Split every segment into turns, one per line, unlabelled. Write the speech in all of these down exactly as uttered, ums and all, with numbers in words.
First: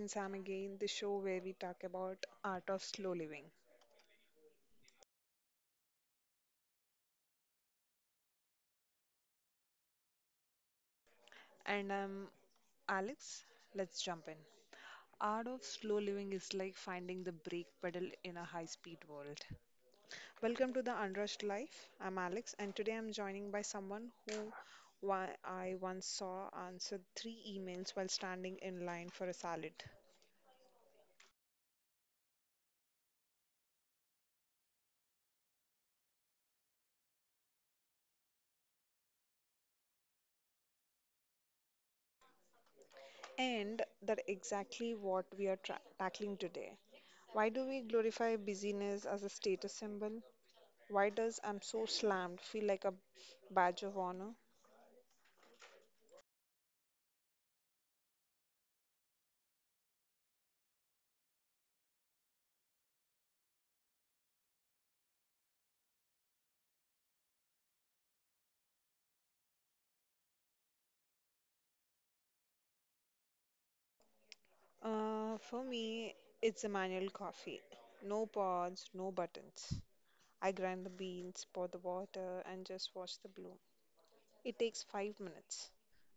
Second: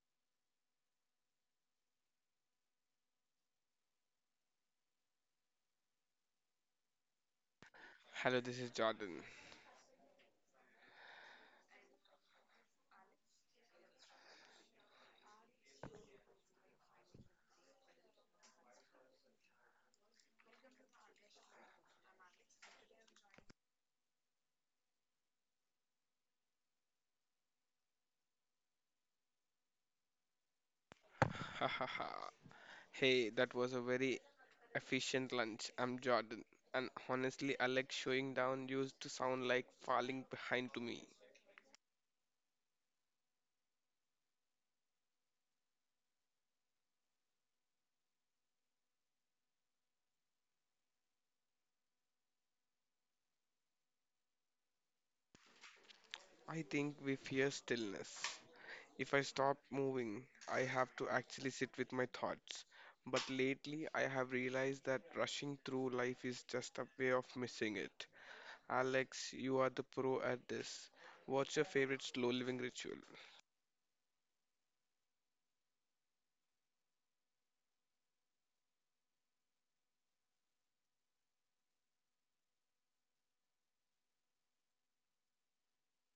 and Sam again, the show where we talk about art of slow living.
Hello, this is Jordan.
And I'm Alex. Let's jump in. Art of slow living is like finding the brake pedal in a high-speed world. Welcome to the Unrushed Life. I'm Alex, and today I'm joining by someone who wa- I once saw answer three emails while standing in line for a salad.
Ha ha ha. Hey, that was a very efficient lunch. I'm Jordan. And honestly, Alex, showing down used to sound like falling behind to me.
And that exactly what we are tra- tackling today. Why do we glorify busyness as a status symbol? Why does I'm so slammed feel like a badge of honor?
I think we fear stillness. If I stop moving, I have to actually sit with my thoughts. But lately, I have realized that rushing through life is just a way of missing it. Alex, you are the pro at this. What's your favorite slow living ritual?
Uh, for me, it's a manual coffee. No pods, no buttons. I grind the beans, pour the water, and just watch the bloom. It takes five minutes.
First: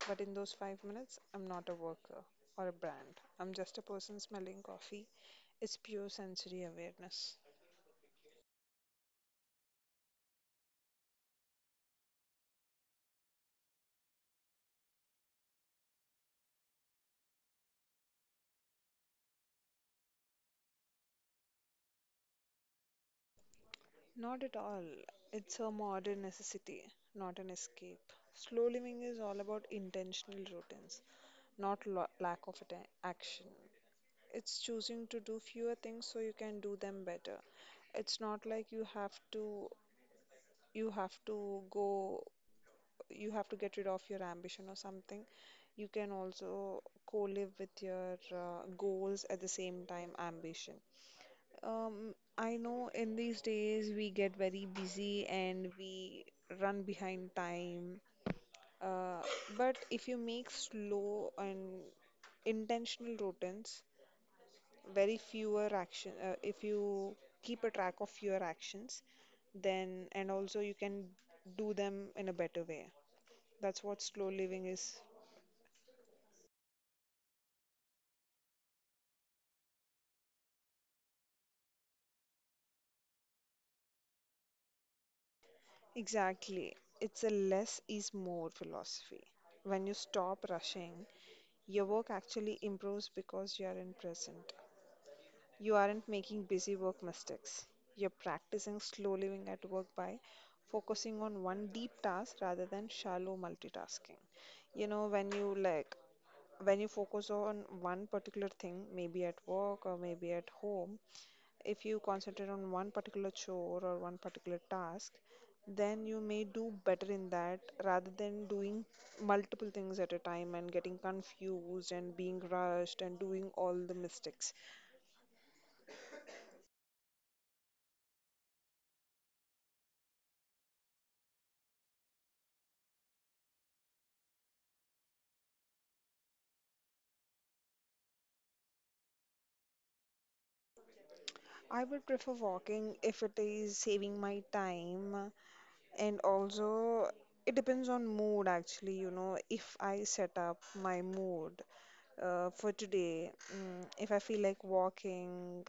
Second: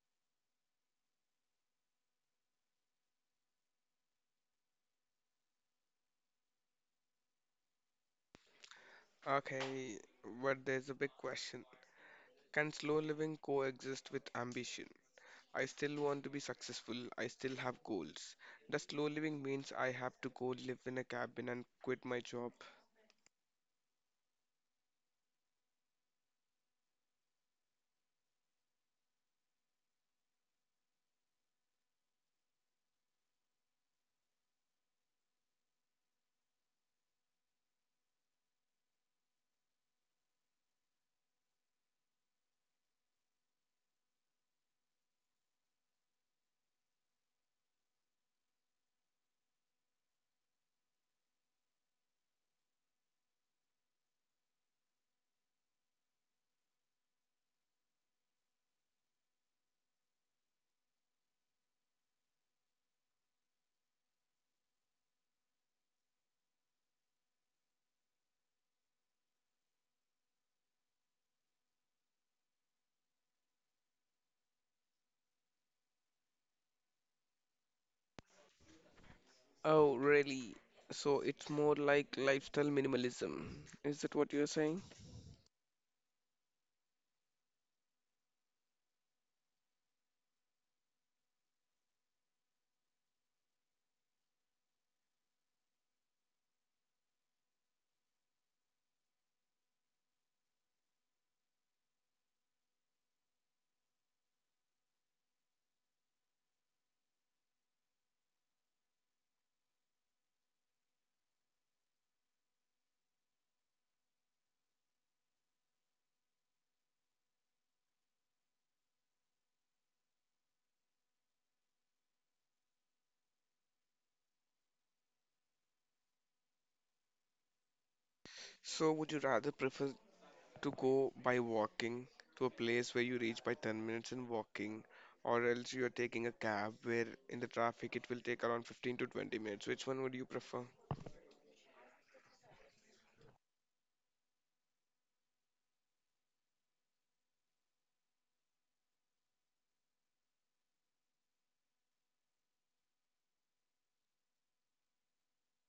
But in those five minutes, I'm not a worker or a brand. I'm just a person smelling coffee. It's pure sensory awareness.
Okay, but there's a big question. Can slow living coexist with ambition? I still want to be successful, I still have goals. Does slow living means I have to go live in a cabin and quit my job?
Not at all. It's a modern necessity, not an escape. Slow living is all about intentional routines, not lo- lack of atten- action. It's choosing to do fewer things so you can do them better. It's not like you have to you have to go you have to get rid of your ambition or something. You can also co-live with your uh, goals at the same time ambition. Um, I know in these days we get very busy and we run behind time. Uh, but if you make slow and intentional routines, very fewer action, uh, if you keep a track of your actions, then and also you can do them in a better way. That's what slow living is.
Oh, really? So it's more like lifestyle minimalism. Is that what you're saying?
Exactly. It's a less is more philosophy. When you stop rushing, your work actually improves because you are in present. You aren't making busy work mistakes. You're practicing slow living at work by focusing on one deep task rather than shallow multitasking. You know, when you like, when you focus on one particular thing, maybe at work or maybe at home, if you concentrate on one particular chore or one particular task, then you may do better in that rather than doing multiple things at a time and getting confused and being rushed and doing all the mistakes.
So would you rather prefer to go by walking to a place where you reach by ten minutes in walking, or else you're taking a cab where in the traffic it will take around fifteen to twenty minutes? Which one would you prefer?
I would prefer walking if it is saving my time. And also, it depends on mood actually, you know, if I set up my mood uh, for today, mm, if I feel like walking,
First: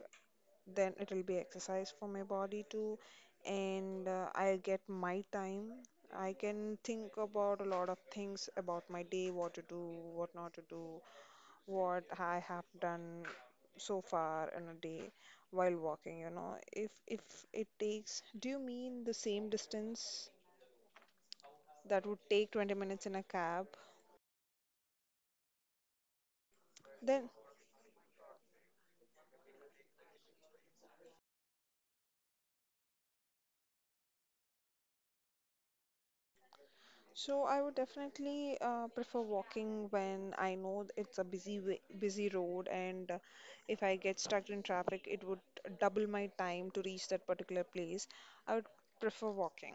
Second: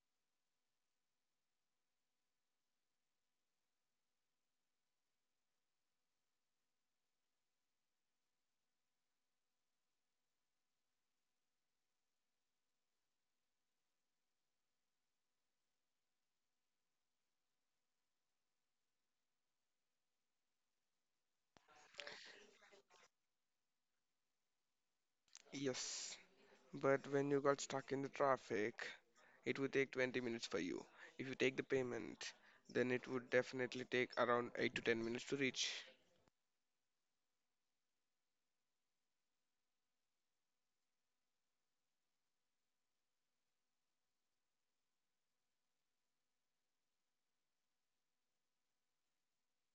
then it will be exercise for my body too, and uh, I'll get my time. I can think about a lot of things about my day, what to do, what not to do, what I have done so far in a day while walking, you know. If if it takes, do you mean the same distance that would take twenty minutes in a cab?
Yes. But when
Then,
you got stuck in the traffic, it would take twenty minutes for you. If you take the payment, then it would definitely take around eight to ten minutes to reach.
so I would definitely uh, prefer walking when I know it's a busy way, busy road, and uh, if I get stuck in traffic, it would double my time to reach that particular place. I would prefer walking.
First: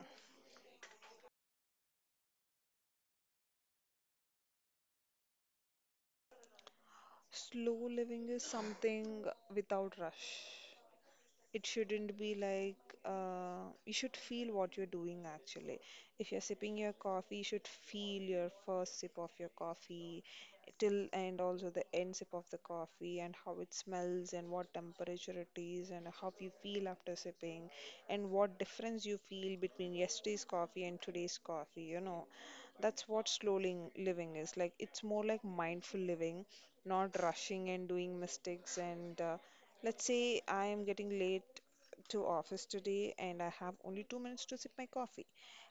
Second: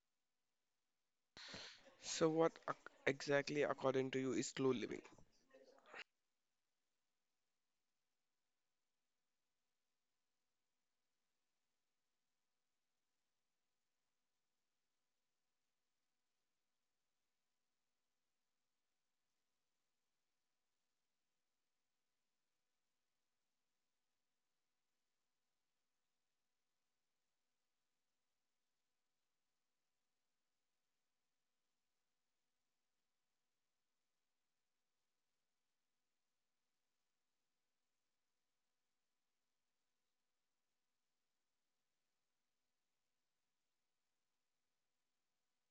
So, what ac- exactly, according to you, is slow living?
Slow living is something without rush. It shouldn't be like uh, you should feel what you're doing actually. If you're sipping your coffee, you should feel your first sip of your coffee till and also the end sip of the coffee and how it smells and what temperature it is and how you feel after sipping and what difference you feel between yesterday's coffee and today's coffee, you know. That's what slow ling- living is. Like it's more like mindful living, not rushing and doing mistakes and uh, let's say I am getting late to office today and I have only two minutes to sip my coffee.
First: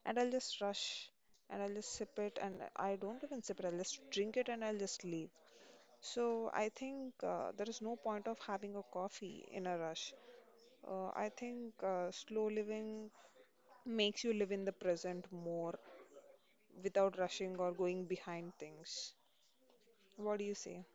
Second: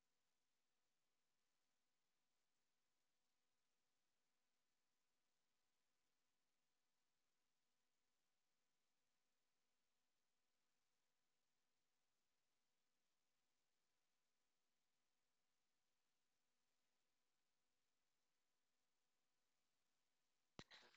And I'll just rush and I'll just sip it and I don't even sip it, I'll just drink it and I'll just leave. So I think uh, there is no point of having a coffee in a rush. Uh, I think uh, slow living makes you live in the present more without rushing or going behind things. What do you say?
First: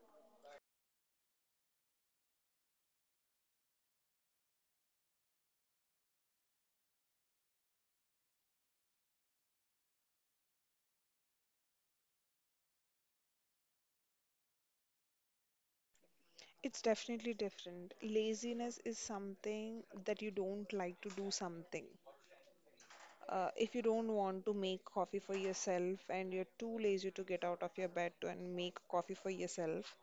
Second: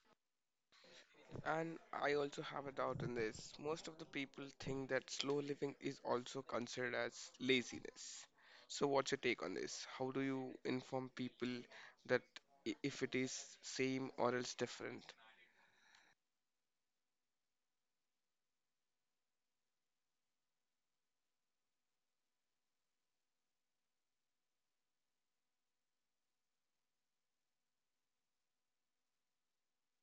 And I also have a doubt in this. Most of the people think that slow living is also considered as laziness. So, what's your take on this? How do you inform people that i- if it is same or else different?
It's definitely different. Laziness is something that you don't like to do something. Uh, if you don't want to make coffee for yourself and you're too lazy to get out of your bed to and make coffee for yourself,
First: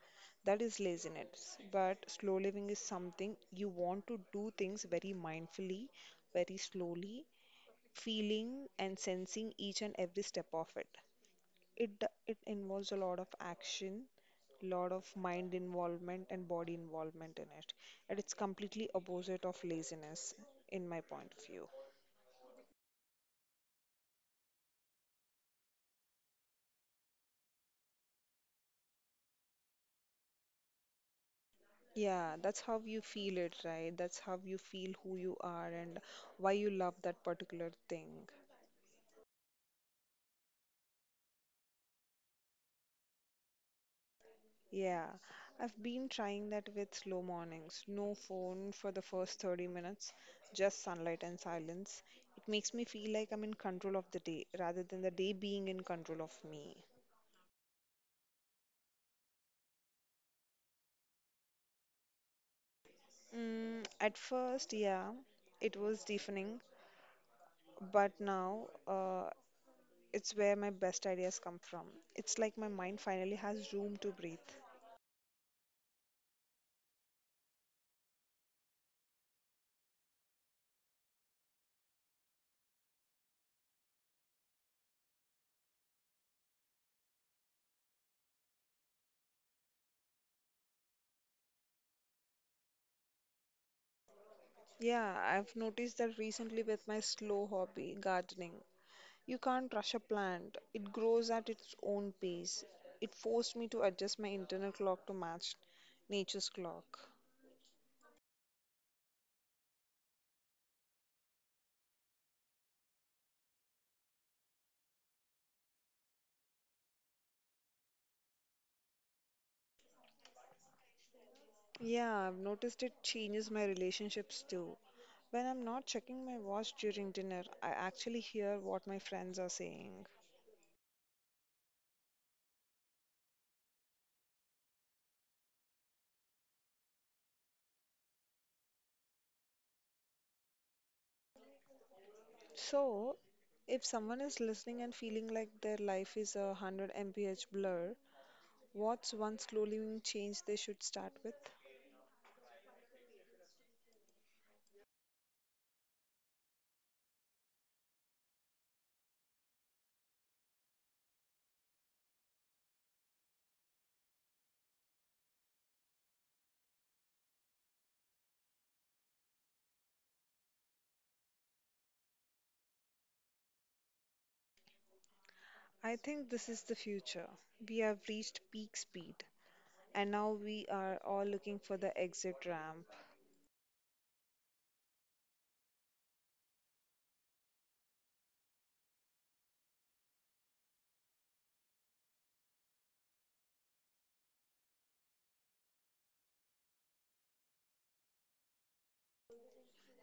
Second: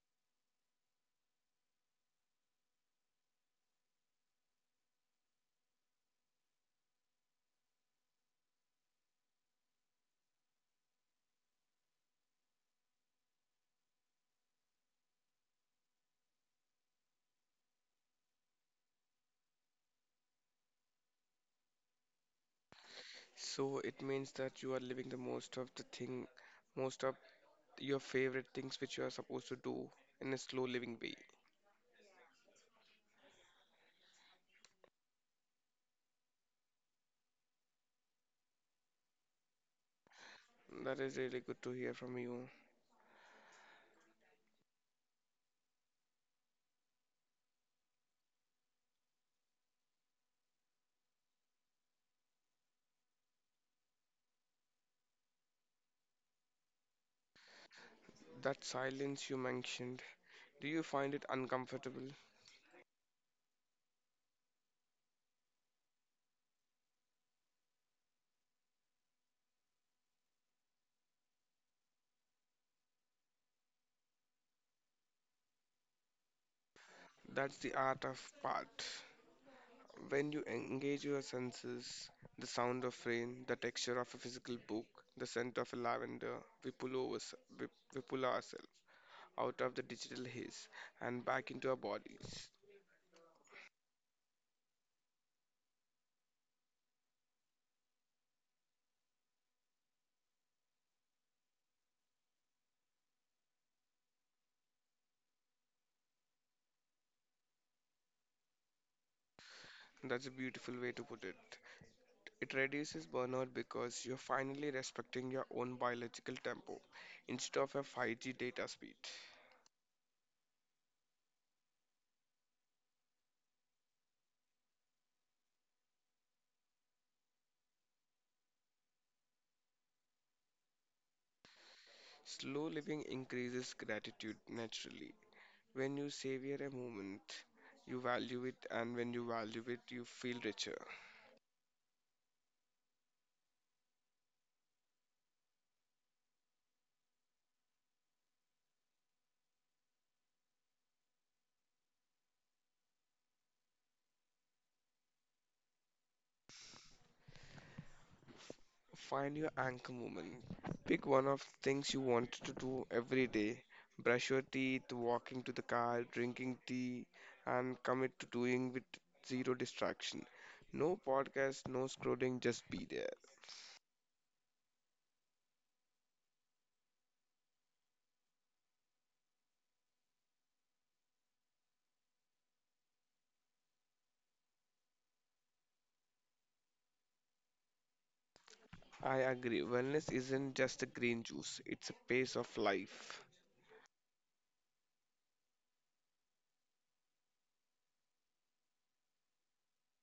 that is laziness. But slow living is something you want to do things very mindfully, very slowly, feeling and sensing each and every step of it. It d- it involves a lot of action, lot of mind involvement and body involvement in it. And it's completely opposite of laziness in my point of view.
So it means that you are living the most of the thing, most of your favorite things which you are supposed to do in a slow living way.
Yeah, that's how you feel it, right? That's how you feel who you are and why you love that particular thing.
That is really good to hear from you.
Yeah, I've been trying that with slow mornings. No phone for the first thirty minutes, just sunlight and silence. It makes me feel like I'm in control of the day rather than the day being in control of me.
That silence you mentioned, do you find it uncomfortable?
Mm, at first, yeah, it was deafening, but now uh, it's where my best ideas come from. It's like my mind finally has room to breathe.
That's the art of part. When you engage your senses, the sound of rain, the texture of a physical book, the scent of a lavender, we pull over, we, we pull ourselves out of the digital haze and back into our bodies.
Yeah, I've noticed that recently with my slow hobby, gardening. You can't rush a plant, it grows at its own pace. It forced me to adjust my internal clock to match nature's clock.
That's a beautiful way to put it. It reduces burnout because you're finally respecting your own biological tempo instead of a five G data speed.
Yeah, I've noticed it changes my relationships too. When I'm not checking my watch during dinner, I actually hear what my friends are saying.
Slow living increases gratitude naturally. When you savor a moment, you value it, and when you value it, you feel richer.
So, if someone is listening and feeling like their life is a one hundred miles per hour blur, what's one slow living change they should start with?
Find your anchor moment. Pick one of the things you want to do every day. Brush your teeth, walking to the car, drinking tea, and commit to doing with zero distraction. No podcast, no scrolling, just be there.
I think this is the future. We have reached peak speed, and now we are all looking for the exit ramp.
I agree. Wellness isn't just a green juice, it's a pace of life.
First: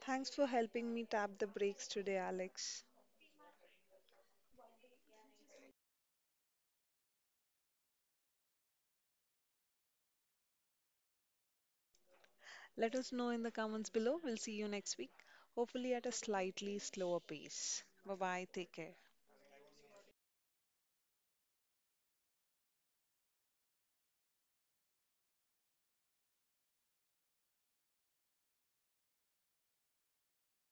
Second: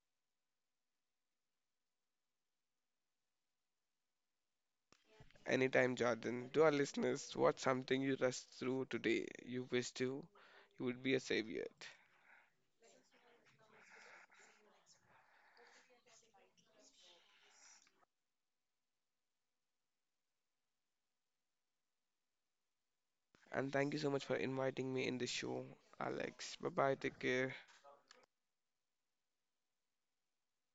Thanks for helping me tap the brakes today, Alex.
Anytime, Jordan. To our listeners, what's something you rushed through today? You wish to, you would be a savior.
Let us know in the comments below. We'll see you next week, hopefully at a slightly slower pace. Bye bye. Take care.
And thank you so much for inviting me in the show, Alex. Bye bye, take care.